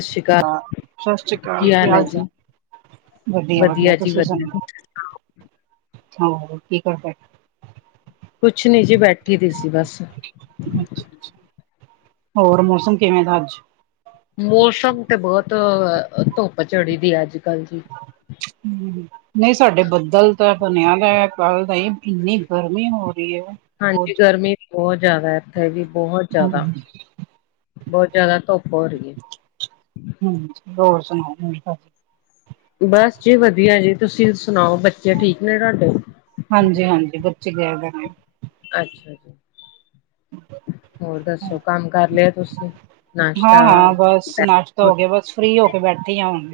ਸਤਿ ਸ਼੍ਰੀ ਅਕਾਲ ਸਤਿ ਸ੍ਰੀ ਅਕਾਲ, ਕੀ ਹਾਲ ਚਾਲ? ਵਧੀਆ-ਵਧੀਆ, ਵਧੀਆ ਜੀ ਤੁਸੀਂ ਸੁਣਾਓ! ਵਧੀਆ ਹੋਰ ਕੀ ਕਰਦੇ? ਕੁਛ ਨੀ ਜੀ, ਬੈਠੀ ਦੀ ਸੀ ਬਸ। ਅੱਛਾ ਹੋਰ, ਮੌਸਮ ਕਿਵੇਂ ਦਾ ਅੱਜ? ਮੌਸਮ ਤੇ ਬਹੁਤ ਧੁੱਪ ਚੜੀ ਦੀ ਹੈ, ਅੱਜ- ਕੱਲ, ਜੀ ਨਹੀਂ, ਸਾਡੇ ਬੱਦਲ ਤਾਂ ਬਣਿਆ ਦਾ, ਕੱਲ ਦਾ ਹੀ ਇੰਨੀ ਗਰਮੀ ਹੋ ਰਹੀ ਹੈ, ਬਹੁਤ ਹਾਂਜੀ ਜਿਆਦਾ। ਗਰਮੀ ਬਹੁਤ ਜ਼ਿਆਦਾ, ਇੱਥੇ ਵੀ ਬਹੁਤ ਜਿਆਦਾ, ਹਾਂਜੀ ਬਹੁਤ ਜਿਆਦਾ, ਧੁੱਪ ਹੋ ਰਹੀ ਹੈ। ਹਾਂਜੀ, ਹੋਰ ਸੁਣਾਓ, ਠੀਕ ਠਾਕ। ਬੱਸ ਜੀ ਵਧੀਆ ਜੀ ਤੁਸੀਂ ਸੁਣਾਓ, ਬੱਚੇ ਠੀਕ ਨੇ ਤੁਹਾਡੇ? ਹਾਂਜੀ -ਹਾਂਜੀ, ਬੱਚੇ ਗਏ ਦੇ ਨੇ। ਅੱਛਾ ਜੀ, ਹੋਰ ਦੱਸੋ, ਕੰਮ ਕਰ ਲਿਆ ਤੁਸੀਂ? ਨਾਸ਼ਤਾ ਹਾਂ- ਹਾਂ ਬਸ, ਨਾਸ਼ਤਾ ਹੋ ਗਿਆ, ਬਸ ਫ੍ਰੀ ਹੋ ਕੇ ਬੈਠੀ ਹਾਂ, ਹੁਣ।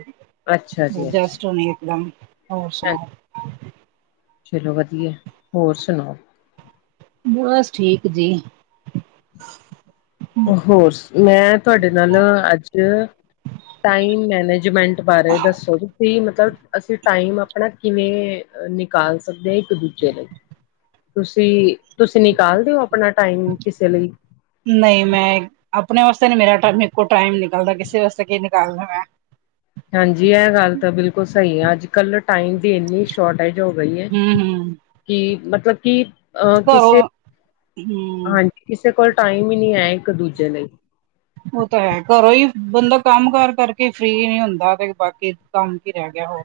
ਅੱਛਾ ਜੀ ਅੱਛਾ ਜਸਟ ਹੁਣੀ ਇੱਕ ਦਮ, ਹੋਰ ਹਾਂਜੀ ਸੁਣਾਓ? ਚਲੋ ਵਧੀਆ, ਹੋਰ ਸੁਣਾਓ? ਬਸ, ਠੀਕ ਜੀ। ਹੋਰ ਸੁਣਾਓ, ਮੈਂ ਤੁਹਾਡੇ ਨਾਲ, ਅੱਜ ਟਾਈਮ ਮੈਨੇਜਮੈਂਟ ਬਾਰੇ ਦੱਸੋ ਜੀ। ਫ੍ਰੀ ਮਤਲਬ, ਅਸੀਂ ਟਾਈਮ ਅਪਣਾ ਕਿਵੇਂ ਨਿਕਾਲ ਸਕਦੇ ਆ ਇੱਕ ਦੂਜੇ ਲਈ? ਤੁਸੀਂ, ਤੁਸੀਂ ਨਿਕਾਲ ਦੇ ਔ, ਅਪਣਾ ਟਾਈਮ ਕਿਸੇ ਲਈ? ਨਈ ਮੈਂ, ਆਪਣੇ ਵਾਸਤੇ ਨੀ ਮੇਰਾ ਟ ਮੇਰੇ ਕੋਲ ਟਾਈਮ ਨਿਕਲਦਾ, ਕਿਸੇ ਵਾਸਤੇ ਕੀ ਨਿਕਾਲਨਾ ਮੈਂ। ਹਾਂਜੀ ਏਹ ਗੱਲ ਤਾਂ ਬਿਲਕੁਲ ਸਈ ਏ, ਅੱਜ ਕੱਲ ਟਾਈਮ ਦੀ ਏਨੀ ਸ਼ੋ ਸ਼ੋਰਟੇਜ ਹੋ ਗਈ ਏ, ਹੂੰ ਹੂੰ ਕੀ? ਮਤਲਬ ਕੀ ਅਹ ਘਰੋਂ ਕਿਸੇ, ਹੂੰ ਹਾਂਜੀ, ਕਿਸੇ ਕੋਲ ਟਾਈਮ ਈ ਨਈ ਹੈ ਇੱਕ ਦੂਜੇ ਲਈ। ਔਹ ਤੇ ਹੈ, ਘਰੋਂ ਈ ਬੰਦਾ ਕੰਮ ਕਾਰ ਕਰਕੇ ਫਰੀ ਨਈ ਹੁੰਦਾ, ਤੇ ਬਾਕੀ ਕੰਮ ਕੀ ਰੇਹ ਗਿਆ ਹੋਰ?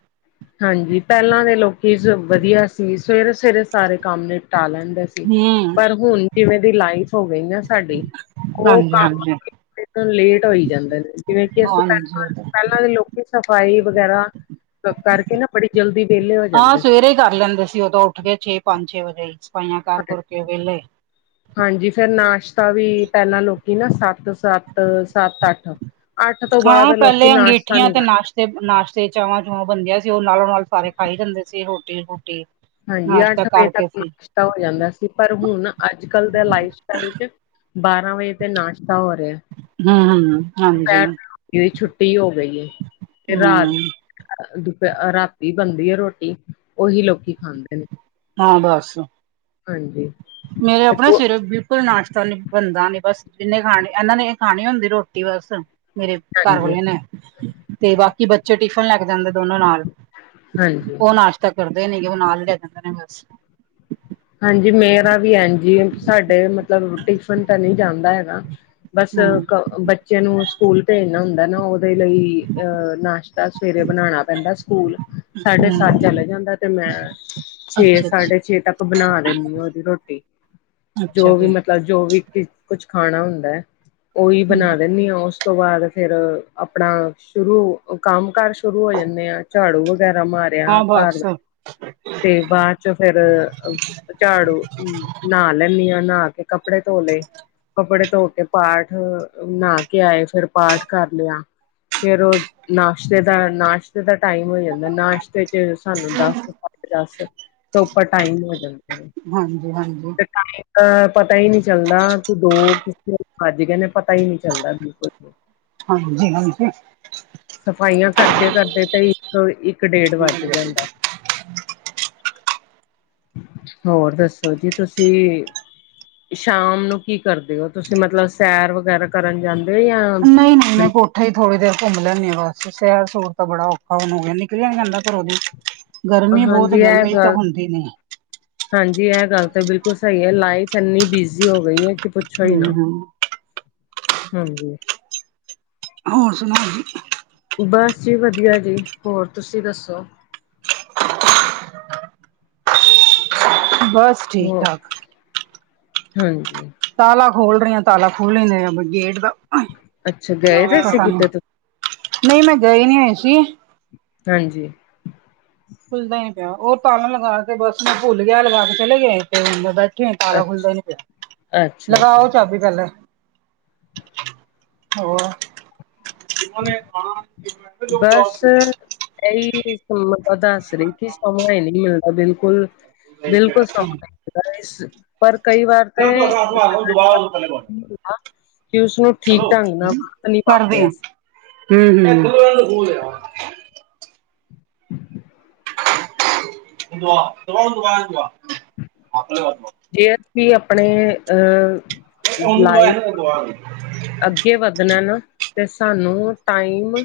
ਹਾਂਜੀ, ਪੈਲਾਂ ਦੇ ਲੋਕੀ ਵਦੀਆ ਸੀ, ਸਵੇਰੇ-ਸਵੇਰੇ ਸਾਰੇ ਕੰਮ ਨਿਪਟਾ ਲੈਂਦੇ ਸੀ, ਹੂੰ ਪਰ ਹੁਣ ਜਿਵੇਂ ਦੀ ਲਾਈਫ ਹੋ ਗਈ ਨਾ ਸਾਡੀ, ਔਹ ਹਾਂਜੀ ਕੰਮ ਹਾਂਜੀ ਲੇਟ ਹੋਈ ਜਾਂਦਾ ਨੇ, ਜਿਵੇਂ ਕਿ ਅਸੀਂ ਪੈਲਾ, ਹਾਂਜੀ ਪੈਲਾ ਦੇ ਲੋਕੀ ਸਫ਼ਾਈ ਵਗੈਰਾ ਕਰਕੇ ਨਾ, ਬੜੀ ਜਲਦੀ ਵੇਅਲੇ ਹੋ ਹਾਂ ਜਾਂਦੇ ਸਵੇਰੇ ਹੀ ਕਰ ਲੈਂਦੇ ਸੀ ਔਦੋਂ ਉੱਠ ਕੇ, ਛੇ ਪੰਜ, ਛੇ ਵਜੇ ਸਫ਼ਾਈਆਂ ਕਰ ਕੁਰ ਸੀ। ਕੇ ਵੇਅਲੇ ਹਾਂਜੀ, ਫੇਰ ਨਾਸ਼ਤਾ ਵੀ, ਪੈਲਾਂ ਲੋਕੀ ਨਾ ਸੱਤ-ਸੱਤ, ਸੱਤ, ਅੱਠ ਆਠ ਤੋਂ ਬਾਦ, ਹਾਂ ਲੋਕੀ ਪਹਿਲੇ ਨਾਸ਼ਤਾ ਅੰਗੀਠੀਆਂ ਨੀ ਕਰ ਤੇ ਨਾਸ਼ਤੇ ਨਾਸ਼ਤੇ ਚਾਵਾ ਚੁਵਾ ਬਣਦੀਆਂ ਸੀ, ਔਹ ਨਾਲੋਂ ਨਾਲ ਸਾਰੇ ਖਾਏ ਜਾਂਦੇ ਸੀ ਰੋਟੀ, ਰੂਟੀ। ਹਾਂਜੀ, ਨਾਸ਼ਤਾ ਅੱਠ ਵੱਜੇ ਕਰਕੇ ਤੱਕ ਫ੍ਰੀ ਨਾਸ਼ਤਾ ਹੋ ਜਾਂਦਾ ਸੀ, ਪਰ ਹੁਣ ਅੱਜ ਕੱਲ ਦੇ ਲਾਈਫ ਸਟਾਈਲ ਚ ਬਾਰਾਂ ਵੱਏ ਤੇ ਨਾਸ਼ਤਾ ਹੋ ਰੇਆ। ਹੂੰ-ਹੂੰ। ਪੈਰ, ਰੋਟੀਓ ਛੁੱਟੀ ਈ ਹੋ ਗਈ ਏ। ਤੇ ਰਾਤ ਹੂੰ ਦੁਪ ਅਹ ਰਾਤੀ ਬਣਦੀ ਏ ਰੋਟੀ, ਔਹੀ ਲੋਕੀ ਖਾਂਦੇ ਨੇ। ਹਾਂ ਬੱਸ। ਹਾਂਜੀ। ਮੇਰੇ ਤੇ ਅਪਣੇ ਸਿਰ ਪਰ ਨਾਸ਼ਤਾ ਨੀ, ਬਣਦਾ ਨੀ ਬਸ, ਜਿਨੇ ਖਾਣੀ, ਏਹਨਾਂ ਨੇ ਏਹ ਖਾਣੀ ਹੁੰਦੀ ਰੋਟੀ ਬਸ। ਮੇਰੇ ਘਰ ਹਾਂਜੀ ਵਾਲੇ ਨੇ, ਤੇ ਬਾਕੀ ਬੱਚ ਚ ਟਿਫਨ ਲੈ ਕੇ ਜਾਂਦੇ ਦੋਨੋ ਨਾਲ। ਹਾਂਜੀ। ਔਹ ਨਾਸ਼ਤਾ ਕਰਦੇ ਨੀ ਗੇ, ਔਹ ਨਾਲ ਲੈ ਜਾਂਦੇ ਨੇ ਬਸ। ਹਾਂਜੀ ਮੇਰਾ ਵੀ ਐਂਜ ਈ ਏ, ਸਾਡੇ ਮਤਲਬ ਟਿਫਨ ਤਾਂ ਨਈ ਜਾਂਦਾ ਹੈਗਾ। ਬਸ ਹੂੰ ਕ ਬ ਬੱਚੇ ਨੂੰ ਸਕੂਲ ਪੇਜਣਾ ਹੁੰਦਾ ਨਾ, ਔਦੇ ਲਈ ਅਹ ਨਾਸ਼ਤਾ ਸਵੇਰੇ ਬਣਾਣਾ ਪੈਂਦਾ ਸਕੂਲ ਸਾਢੇ ਸੱਤ ਹੂੰ ਚਲੇ ਜਾਂਦਾ ਤੇ ਮੈਂ, ਛੇ ਅੱਛਾ ਅੱਛਾ ਸਾਢੇ ਛੇ ਤੱਕ ਬਣਾ ਦੇਣੀ ਆ, ਔਦੀ ਰੋਟੀ, ਅੱਛਾ ਜੋ ਵੀ ਜੀ ਮਤਲਬ ਮਤਲਬ ਜੋ ਵੀ ਕੀ, ਕੁਛ ਖਾਣਾ ਹੁੰਦਾ ਏ, ਔਹੀ ਬਣਾ ਦੇਣੀ ਆ ਔਸ ਉਸ ਤੋਂ ਬਾਅਦ ਫੇਰ, ਆਪਣਾ ਸ਼ੁਰੂ, ਕੰਮ ਕਾਰ ਸ਼ੁਰੂ ਹੋ ਜਾਂਣੇ ਆ, ਚਾੜੂ ਵਗੈਰਾ ਮਾਰ ਦੇਆ ਹਾਂ ਕੱਲ, ਬਸ ਤੇ ਬਾਅਦ ਚੋਂ ਫੇਰ ਅ ਚਾੜੂ, ਨਾ ਲੈਣੀ ਆ, ਨਾ ਕੇ ਕੱਪੜੇ ਤੋ ਲਏ। ਕੱਪੜੇ ਤੋ ਕੇ ਪਾਠ, ਨਾ ਕੇ ਆਏ, ਫੇਰ ਪਾਠ ਕਰ ਲੇਆ। ਫੇਰ ਉਹ ਨਾਸ਼ਤੇ ਦਾ, ਨਾਸ਼ਤੇ ਦਾ ਟਾਈਮ ਹੋ ਜਾਂਦਾ ਏ, ਨਾਸ਼ਤੇ ਚ ਸਾਨੂੰ ਦਸ, ਅੱਠ, ਦਸ ਤੋਂ ਉੱਪਰ ਟਾਈਮ ਹੋ ਜਾਂ ਹਾਂਜੀ ਹਾਂਜੀ ਤੇ ਤਾਈ ਅਹ ਪਤਾ ਈ ਨਈ ਚੱਲਦਾ, ਕਿ ਦੋ ਕਿਸ ਵੇਲੇ ਵੱਜ ਗਏ ਨੇ, ਪਤਾ ਈ ਨਈ ਚੱਲਦਾ ਬਿਲਕੁਲ। ਵੀ। ਹਾਂਜੀ-ਹਾਂਜੀ। ਸਫ਼ਾਈਆਂ ਕਰਦੇ-ਕਰਦੇ ਤੇ ਇੱਕ, ਇੱਕ ਡੇਢ ਵੱਜ ਜਾਂਦਾ ਏ। ਹੋਰ ਦੱਸੋ ਜੀ ਤੁਸੀਂ? ਸ਼ਾਮ ਨੂੰ ਕੀ ਕਰਦੇ ਔ ਤੁਸੀਂ? ਮਤਲਬ ਸੈਰ ਵਗੈਰਾ ਕਰਨ ਜਾਂ ਹੋ ਨਈ-ਨਈ ਮੈਂ ਬਿਲ ਬੋ ਈਥੇ ਈ ਥੋੜੀ ਦੇਰ ਘੁੰਮ ਲੈਂਣੀ ਆ ਬੱਸ, ਸੈਰ ਸੂਰ ਤਾਂ ਬੜਾ ਔਖਾ ਹੁਣ ਹੋ ਗਿਆ, ਨਿਕਲਿਆ ਨਈ ਜਾਂਦਾ ਘਰੋਂ ਦੀ। ਗਰਮੀ ਬੋਤ ਏ, ਹਾਂਜੀ ਇਹ ਗਰਮੀ ਈ ਤਾਂ ਗੱਲ ਹੁੰਦੀ ਨੀ। ਹਾਂਜੀ ਏਹ ਗੱਲ ਤੇ ਬਿਲਕੁਲ ਸਈ ਏ, ਲਾਈਫ ਐੰਨੀ ਬਿਜ਼ੀ ਹੋ ਗਈ ਹੈ ਕਿ ਪੁੱਛੋ ਹੀ ਹੂੰ ਨਾ। ਹੂੰ ਹਾਂਜੀ। ਹੋਰ ਸੁਣਾਓ ਜੀ। ਬਸ ਜੀ ਵਧੀਆ ਜੀ, ਹੋਰ ਤੁਸੀਂ ਦੱਸੋ। ਬਸ ਹੋ ਠੀਕ ਠਾਕ ਹਾਂਜੀ। ਤਾਲਾ ਖੋਲ ਰਹੀ ਆਂ, ਤਾਲਾ ਖੋਲ ਨੀ [unintelligible] ਗੇਟ ਦਾ, ਅੱਛਾ ਗਏ ਦੇ ਸੀ ਪਤਾ ਨੀ ਕਿਤੇ ਤੁਸੀਂ ਨਹੀਂ ਮੈਂ ਗਈ ਨੀ ਹੋਈ ਸੀ। ਹਾਂਜੀ। ਖੁਲਦਾ ਨੀ ਪਿਆ, ਉਹ ਤਾਲਾ ਲਗਾ ਕੇ ਬਸ ਮੈਂ ਭੁੱਲ ਗਿਆ ਐ ਲਗਾ ਕੇ ਚਲੇ ਗੇ ਤੇ ਹੁਨ ਤਾਲਾ ਖੁੱਲਦਾ ਹੀ ਨੀ ਅੱਛਾ ਪਿਆ, ਅੱਛਾ ਲਗਾਓ ਜੀ ਚਾਬੀ ਪਹਲੇ ਹੋਰ ਬਸ ਏਹੀ [unintelligible] ਦੱਸ ਰਈ ਥੀ ਸਮਾਂ ਹੀ ਨਹੀਂ ਮਿਲਦਾ ਬਿਲਕੁਲ ਬਿਲਕੁਲ [unintelligible] ਇਸ ਪਰ ਕਈ ਵਾਰ ਤੇ [unintelligible] ਕਿ ਉਸਨੂੰ ਠੀਕ ਢੰਗ ਨਾਲ ਵਰਤ ਨੀ ਪਾਂਦੇ। ਹੂੰ-ਹੂੰ। [unintelligible] ਜੇ ਅਸੀ ਆਪਣੇ ਅਹ ਲਾਈਫ [unintelligible] ਅੱਗੇ ਵੱਧਣਾ ਨਾ ਤੇ ਸਾਨੂੰ ਟਾਈਮ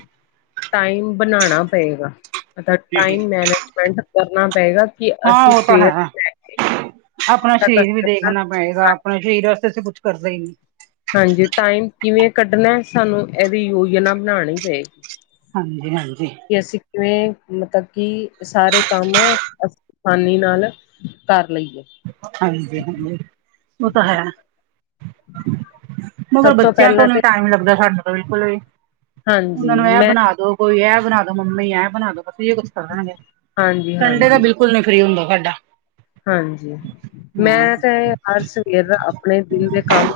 ਟਾਈਮ ਬਣਾਣਾ ਪਏਗਾ। ਮਤਲਬ ਦੇ। ਟਾਈਮ ਮੈਨੇਜਮੈਂਟ ਕਰਨਾ ਪਏਗਾ ਕਿ ਹਾਂ ਅਸੀਂ ਉਹ ਤਾਂ ਸਵੇਰ ਹੈ ਤੋ ਲੈ ਕੇ ਆਪਣਾ ਸਰੀਰ ਵੀ ਦੇਖਣਾ ਪਏਗਾ, ਆਪਣਾ ਸਰੀਰ ਵਾਸਤੇ ਅਸੀ ਕੁਛ ਕਰਦੇ ਈ ਨਹੀਂ। ਹਾਂਜੀ ਟਾਈਮ ਕਿਵੇਂ ਕੱਢਣਾ ਐ, ਸਾਨੂੰ ਇਹ ਦੀ ਯੋਜਨਾ ਬਣਾਣੀ ਪਏਗੀ। ਹਾਂਜੀ, ਹਾਂਜੀ। ਕਿ ਅਸੀਂ ਕਿਵੇਂ ਮਤਲਬ ਕਿ ਸਾਰੇ ਕੰਮ ਅ ਆਸਾਨੀ ਨਾਲ ਕਰ ਲਈਏ। ਹਾਂਜੀ-ਹਾਂਜੀ, ਓ ਤਾਂ ਹੈ। ਮਗਰ ਸਭ ਬੱਚਿਆਂ ਤੋਂ ਪਹਿਲਾਂ ਤੇ ਨੀ ਟਾਈਮ ਲੱਗਦਾ ਸਾਡੇ ਤੋਂ ਬਿਲਕੁਲ ਵੀ ਉਹਨਾਂ ਹਾਂਜੀ ਨੂੰ ਇਹ ਮੈਂ ਬਣਾ ਦੋ ਕੋਈ ਇਹ ਬਣਾ ਦੋ ਮੰਮੀ, ਇਹ ਬਣਾ ਦੋ ਬਸ ਇਹ ਕੁੱਛ ਕਰਦੇ ਰਹਿੰਦੇ, ਹਾਂਜੀ ਸੰਡੇ ਦਾ ਹਾਂਜੀ ਬਿਲ ਕੂਲ ਨੀ ਫਰੀ ਹੁੰਦਾ ਸਾਡਾ। ਹਾਂਜੀ। ਹਾਂ ਮੈਂ ਤੇ ਹਰ ਸਵੇਰ ਆਪਣੇ ਦਿਨ ਦੇ ਕੰਮ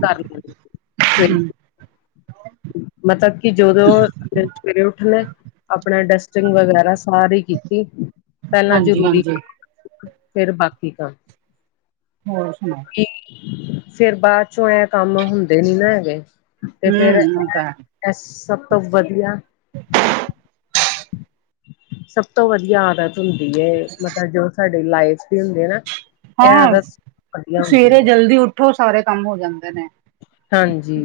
ਕਰ ਲੈਂਦੀ। ਹੂੰ। ਮਤਲਬ ਕਿ ਜਦੋਂ ਸਵੇਰੇ ਉੱਠਨਾ ਐ ਆਪਣਾ ਡਸਟਿੰਗ ਵਗੈਰਾ ਸਾਰੀ ਕੀਤੀ, ਪਹਿਲਾਂ ਹਾਂਜੀ ਜ਼ਰੂਰੀ ਹਾਂਜੀ ਫੇਰ ਬਾਕੀ ਕੰਮ ਹੋਰ ਸੁਨਾਓ। ਫੇਰ ਬਾਅਦ ਚੋਂ ਇਹਂ ਕੰਮ ਹੁੰਦੇ ਨੀ ਨਾ ਹੈਗੇ। ਹੂੰ, ਉਹ ਤਾਂ ਐ ਸਭ ਤੋਂ ਵਧੀਆ ਸਭ ਤੋਂ ਵਧੀਆ ਆਦਤ ਹੁੰਦੀ ਏ, ਮਤਲਬ ਜੋ ਸਾਡੀ ਲਾਈਫ ਦੀ ਹੁੰਦੀ ਐ ਨਾ। ਇਹ ਹਾਂ, ਆਦਤ ਵਧੀਆ ਹੁੰਦੀ ਸਵੇਰੇ ਹੈ ਜਲਦੀ ਉੱਠੋ ਸਾਰੇ ਕੰਮ ਹੋ ਜਾਂਦੇ ਨੇ ਹਾਂਜੀ,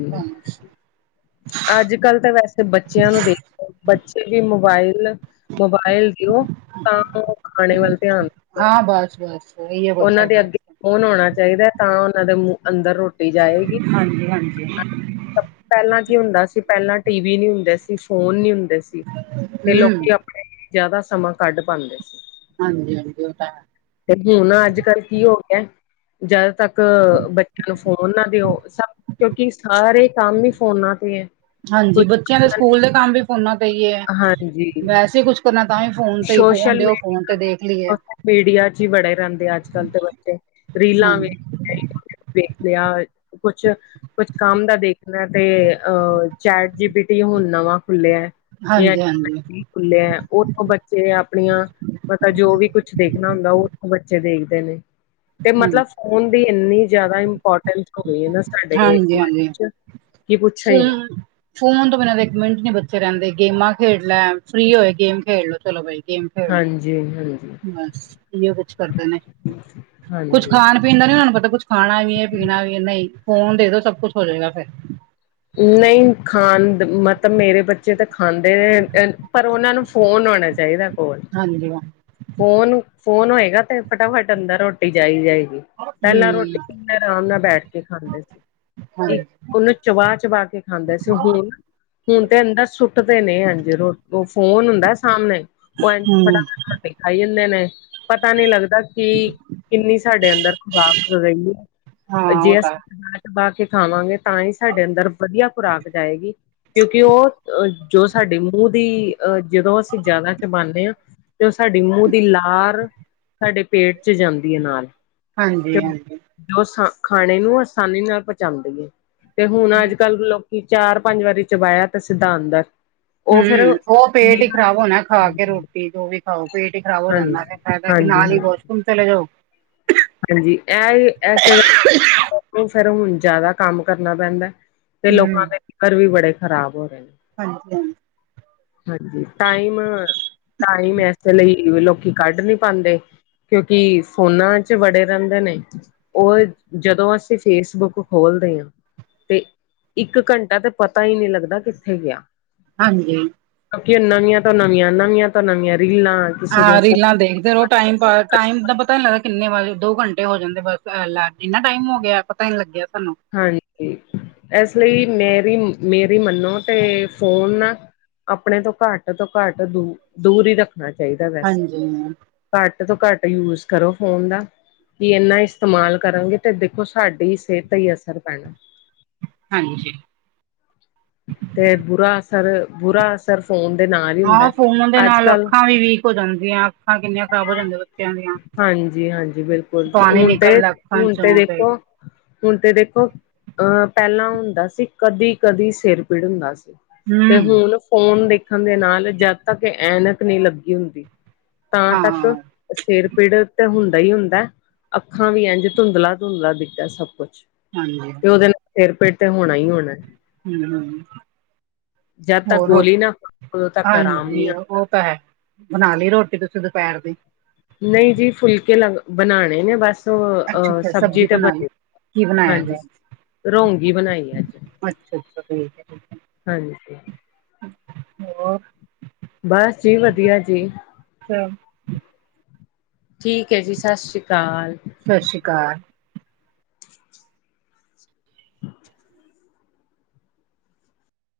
ਅੱਜ-ਕੱਲ੍ਹ ਤਾਂ ਵੈਸੇ ਬੱਚਿਆਂ ਨੂੰ ਦੇਖ ਬੱਚੇ ਵੀ ਮੋਬਾਇਲ, ਮੋਬਾਇਲ ਦਿਓ ਤਾਂ ਓ ਖਾਣੇ ਵੱਲ ਧਿਆਨ ਦਿੰਦੇ ਆ ਹਾਂ ਬੱਸ-ਬੱਸ। ਉਹਨਾਂ ਦੇ ਅੱਗੇ ਫੋਨ ਹੋਣਾ ਚਾਹੀਦਾ ਐ ਤਾਂ ਉਹਨਾਂ ਦੇ ਮੂੰਹ ਅੰਦਰ ਰੋਟੀ ਰੋਟੀ ਜਾਏਗੀ, ਹਾਂਜੀ ਹਾਂਜੀ ਪਹਿਲਾਂ ਕੀ ਹੁੰਦਾ ਸੀ? ਪਹਿਲਾਂ ਟੀਵੀ ਨੀ ਹੁੰਦੇ ਸੀ। ਫੋਨ ਨੀ ਹੁੰਦੇ ਸੀ ਤੇ ਹਮ ਲੋਕੀ ਆਪਣੇ ਜਾਦਾ ਸਮਾਂ ਕੱਢ ਪਾਂਦੇ ਸੀ। ਹਾਂਜੀ, ਹਾਂਜੀ ਉਹ ਤਾਂ ਹੈ। ਹੁਨ ਅੱਜ-ਕੱਲ੍ਹ ਕੀ ਹੋ ਗਿਆ? ਜਦ ਤੱਕ ਬੱਚਿਆਂ ਉਹਨਾਂ ਦੇ ਉਹ ਫੋਨ ਨਾ ਦਿਓ ਸਭ ਕਿਉਂਕਿ ਸਾਰੇ ਕੰਮ ਹੀ ਫੋਨਾਂ ਤੇ ਹੈ। ਹਾਂਜੀ ਕੁਛ ਬੱਚਿਆਂ ਦੇ ਨੇ ਸਕੂਲ ਦੇ ਕੰਮ ਵੀ ਫੋਨਾਂ ਤੇ ਹੀ ਹੈ ਹਾਂਜੀ ਵੈਸੇ ਕੁਛ ਨਾ ਤਾਂ ਵੀ ਫੋਨ ਤੇ ਹੀ ਫੋਨ ਸੋਸ਼ਲ ਦਿਓ ਫੋਨ ਤੇ ਮੀਡੀਆ ਦੇਖ ਲਈਏ ਸੋਸ਼ਲ ਮੀਡੀਆ ਚ ਹੀ ਬੜੇ ਰਹਿੰਦੇ ਆ ਅੱਜ ਕੱਲ੍ਹ ਦੇ ਬੱਚੇ ਰੀਲਾਂ ਹਾਂਜੀ ਵੀ ਵੇਖ ਲਿਆ ਕੁਛ ਕੁਛ ਕੰਮ ਦਾ ਦੇਖਣਾ ਤੇ ਅਹ ਚੈਟ ਜੀਬੀ ਟੀ ਹੁਨ ਨਵਾਂ ਖੁੱਲਿਆ ਐ। [unintelligible] ਐ ਹਾਂਜੀ ਹਾਂਜੀ ਖੁੱਲਿਆ ਉਹ ਬ ਜ ਆਪਣੀਆਂ ਮਤਾ ਜੋ ਵੀ ਕੁਛ ਦੇਖਣਾ ਹੁੰਦਾ ਉਹ ਬੱਚੇ ਦੇਖਦੇ ਨੇ ਤੇ ਹਾਂਜੀ ਮਤਲਬ ਫੋਨ ਦੀ ਇਨੀ ਜ਼ਿਆਦਾ ਇੰਪੋਰਟੈਂਸ ਹੋ ਗਈ ਨਾ ਸਾਡੇ ਕੀ ਪੁੱਛੋ ਹੂੰ ਹੀ ਨਾ [unintelligible] ਫੋਨ ਤੋਂ ਬਿਨਾਂ ਤਾਂ ਇਕ ਮਿੰਟ ਨੀ ਬੱਚੇ ਰਹਿੰਦੇ ਗੇਮਾਂ ਖੇਡ ਲੈ ਫ੍ਰਰੀ ਹੋਏ ਗੇਮ ਖੇਡ ਲੋ ਚਲੋ ਬਾਈ ਗੇਮ ਹਾਂਜੀ ਹਾਂਜੀ ਬਸ ਇਹ ਕੁਛ ਕਰਦੇ ਨੇ ਕੁੱਛ ਹਾਂਜੀ ਖਾਣ ਪੀਂਦਾ ਨੀ ਉਹਨਾਂ ਨੂੰ ਪਤਾ ਕੁੱਛ ਖਾਣਾ ਵੀ ਹੈ ਪੀਣਾ ਵੀ ਨਹੀਂ ਫੋਨ ਦੇ ਦੋ ਸਭ ਕੁੱਛ ਹੋ ਜਾਏਗਾ ਫ਼ਿਰ ਨਹੀਂ ਖਾਣ ਮਤਲਬ ਮੇਰੇ ਬੱਚੇ ਤਾਂ ਖਾਂਦੇ ਨੇ ਪਰ ਉਹਨਾਂ ਨੂੰ ਫੋਨ ਹੋਉਣਾ ਚਾਹੀਦਾ ਕੋਲ ਹਾਂਜੀ। ਫੋਨ, ਫੋਨ ਹੋਏਗਾ ਤੇ ਫਟਾਫਟ ਅੰਦਰ ਰੋਟੀ ਚਾਹੀ ਜਾਏਗੀ। ਪਹਿਲਾਂ ਹੂੰ ਰੋਟੀ ਆਰਾਮ ਨਾਲ ਬੈਠ ਕੇ ਖਾਂਦੇ ਸੀ ਹਾਂਜੀ ਇੱਕ ਉਹਨੂੰ ਚਬਾ, ਚਬਾ ਕੇ ਖਾਂਦਾ ਸੀ ਹੁਣ, ਹੁਣ ਤੇ ਅੰਦਰ ਸੁੱਟਦੇ ਨੇ ਹਾਜੀ ਰੋਟੀ ਉਹ ਫੋਨ ਹੁੰਦਾ ਸਾਹਮਣੇ ਉਹ ਐ ਹੂੰ ਫਟਾਫਟ ਰੋਟੀ ਖਾਈ ਜਾਂਦੇ ਨੇ ਪਤਾ ਨਹੀਂ ਲੱਗਦਾ ਕੀ ਕਿੰਨੀ ਸਾਡੇ ਅੰਦਰ ਖੁਰਾਕ ਹੋ ਗਈ ਹੈ ਹਾਂ ਉਹ ਜੇ ਤਾਂ ਅਸੀਂ ਖਾਣਾ ਪਾ ਕੇ। ਖਾਵਾਂਗੇ ਤਾਂ ਹੀ ਸਾਡੇ ਅੰਦਰ ਵਧੀਆ ਖੁਰਾਕ ਜਾਏਗੀ ਕਿਉਂਕਿ ਉਹ ਅ ਜੋ ਸਾਡੇ ਮੂੰਹ ਦੀ ਜਦੋਂ ਅਸੀਂ ਜ਼ਿਆਦਾ ਚਬਾਉਂਦੇ ਹਾਂ ਤੇ ਉਹ ਸਾਡੀ ਮੂੰਹ ਦੀ ਲਾਰ ਸਾਡੇ ਪੇਟ ਚ ਜਾਂਦੀ ਹੈ ਨਾਲ ਤੇ ਹਾਂਜੀ ਹਾਂਜੀ ਜੋ ਸਾਡੇ ਖਾਣੇ ਨੂੰ ਆਸਾਨੀ ਨਾਲ ਪਹੁੰਚਾਉਂਦੀ ਏ ਤੇ ਹੁਣ ਅੱਜ ਕੱਲ੍ਹ ਲੋਕ ਕਿ ਚਾਰ ਪੰਜ ਵਾਰੀ ਚਬਾਇਆ ਤੇ ਸਿੱਧਾ ਅੰਦਰ ਉਹ ਫੇਰ ਹਮ ਉਹ ਪੇਟ ਹੀ ਖ਼ਰਾਬ ਹਾਂਜੀ ਹੋਣਾ ਖਾ ਕੇ ਰੋਟੀ ਜੋ ਵੀ ਖਾਓ ਪੇਟ ਹੀ ਖਰਾਬ ਹੋ ਜਾਂਦਾ ਫਾਇਦਾ ਕਿ ਹਾਂਜੀ ਨਾਲ ਹੀ ਹਾਂ ਵਾਸ਼ਰੂਮ ਚਲੇ ਜਾਓ ਹਾਂਜੀ ਐ ਐਸੇ ਅ ਫੇਰ ਹੁਣ ਜਿਆਦਾ ਕੰਮ ਕਰਨਾ ਪੈਂਦਾ ਤੇ ਹੂੰ ਲੋਕਾਂ ਦੇ ਫਿਗਰ ਵੀ ਬੜੇ ਖ਼ਰਾਬ ਹੋ ਰਹੇ ਨੇ ਹਾਂਜੀ ਹਾਂਜੀ ਹਾਂਜੀ ਟਾਈਮ ਟਾਈਮ ਇਸੇ ਲਈ ਲੋਕੀ ਕੱਢ ਨੀ ਪਾਉਂਦੇ ਕਿਉਂਕਿ ਫੋਨਾ ਚ ਵੜੇ ਰਹਿੰਦੇ ਨੇ ਉਹ ਜਦੋਂ ਅਸੀਂ ਫੇਸਬੁੱਕ ਖੋਲਦੇ ਹਾਂ। ਤੇ ਇੱਕ ਘੰਟਾ ਤੇ ਪਤਾ ਹੀ ਨਹੀਂੀ ਲੱਗਦਾ ਕਿੱਥੇ ਗਿਆ ਹਾਂਜੀ ਕ ਨਵੀਆਂ ਤੋਂ ਨਵੀਆਂ ਨਵੀਆਂ ਤੋਂ ਨਵੀਆਂ ਰੀਲਾ ਹਾਂ ਰੀਲਾਂ ਦੇਖਦੇ ਰਹੋ ਟਾਈਮ ਪਾਸ ਟਾਈਮ ਦਾ ਪਤਾ ਨੀ ਲੱਗਦਾ ਕਿੰਨੇ ਵਜੇ ਦੋ ਘੰਟੇ ਹੋ ਜਾਂਦੇ ਬਸ ਇੰਨਾ ਟਾਈਮ ਹੋ ਗਿਆ ਪਤਾ ਹੀ ਨੀ ਲੱਗਿਆ ਸਾਨੂੰ ਹਾਂਜੀ ਇਸ ਲਈ ਮੇਰੀ ਮੇਰੀ ਮੰਨੋ ਤੇ ਫੋਨ ਆਪਣੇ ਤੋਂ ਘੱਟ ਤੋਂ ਘੱਟ ਦ ਦੂਰ ਹੀ ਰੱਖਣਾ ਚਾਹੀਦਾ ਵੈਸੇ ਹਾਂਜੀ ਘੱਟ ਤੋਂ ਘੱਟ ਯੂਜ ਕਰੋ ਫੋਨ ਦਾ ਵੀ ਇਹਨਾ ਇਸਤੇਮਾਲ ਕਰਾਂਗੇ ਤੇ ਦੇਖੋ ਸਾਡੀ ਸਿਹਤ ਦਾ ਹੀ ਅਸਰ ਪੈਣਾ ਹਾਂਜੀ ਤੇ ਬੁਰਾ ਅਸਰ ਬੁਰਾ ਅਸਰ ਫੋਨ ਦੇ ਨਾਲ ਹੀ ਹੁੰਦਾ ਹਾਂ ਫੋਨ ਦੇ ਅੱਜ ਨਾਲ ਕੱਲ ਅੱਖਾਂ ਵੀ ਵੀਕ ਹੋ ਜਾਂਦੀਆਂ ਅੱਖਾਂ ਕਿੰਨੀਆਂ ਖ਼ਰਾਬ ਹੋ ਜਾਂਦੀਆਂ ਬੱਚਿਆਂ ਦੀਆਂ ਹਾਂਜੀ ਹਾਂਜੀ ਬਿਲਕੁਲ ਪਾਣੀ ਹੁਣ ਤੇ ਨਿਕਲਦਾ ਅੱਖਾਂ ਹੁਣ ਤੇ ਚੋਂ ਦੇਖੋ ਹੁਣ ਤੇ ਦੇਖੋ ਅਹ ਪਹਿਲਾਂ ਹੁੰਦਾ ਸੀ ਕਦੀ ਕਦੀ ਸਿਰ ਪੀੜ ਹੁੰਦਾ ਸੀ ਤੇ ਹੂੰ ਹੁਣ ਫੋਨ ਦੇਖਣ ਦੇ ਨਾਲ ਜਦ ਤੱਕ ਐਨਕ ਨਹੀਂ ਲੱਗੀ ਹੁੰਦੀ ਤਾਂ ਹਾਂ ਤੱਕ ਸਿਰ ਪੀੜ ਤੇ ਹੁੰਦਾ ਹੀ ਹੁੰਦਾ ਅੱਖਾਂ ਵੀ ਇਝ ਧੁੰਦਲਾ ਧੁੰਦਲਾ ਦਿਖਦਾ ਸਭ ਕੁੱਛ ਹਾਂਜੀ ਉਹ ਦਿਨ ਸਿਰ ਪੇਟ ਤੇ ਹੋਣਾ ਹੀ ਹੋਣਾ ਹੂ ਹੂ,,, ਜਦ ਤੱਕ ਹੋਰ ਗੋਲੀ ਨਾ ਖਾਓ ਉਦੋਂ ਤੱਕ ਆਰਾਮ ਨੀ ਹਾਂਜੀ ਆਣਾ। ਉਹ ਤਾਂ ਹੈ ਬਣਾ ਲਈ ਰੋਟੀ ਤੁਸੀਂ ਦੁਪਹਿਰ ਦੀ ਨਹੀਂ ਜੀ ਫੁਲਕੇ ਲ ਬਣਾਉਣੇ ਨੇ ਬਸ ਅੱਛਾ ਅੱਛਾ ਸਬਜ਼ੀ ਤੇ ਬਣਾ ਲਈ ਬਣੀ ਕੀ ਬਣਾਇਆ ਹਾਂਜੀ ਗਿਆ ਰੋਂਗੀ ਬਣਾਈ ਆ ਅੱਜ ਅੱਛਾ ਅੱਛਾ ਠੀਕ ਹੈ ਠੀਕ ਹੈ ਹਾਂਜੀ ਹੋਰ ਬਸ ਜੀ ਵਧੀਆ ਜੀ [unintelligible] ਠੀਕ ਹੈ ਜੀ ਸਤਿ ਸ਼੍ਰੀ ਅਕਾਲ ਸਤਿ ਸ਼੍ਰੀ ਅਕਾਲ [inaudible]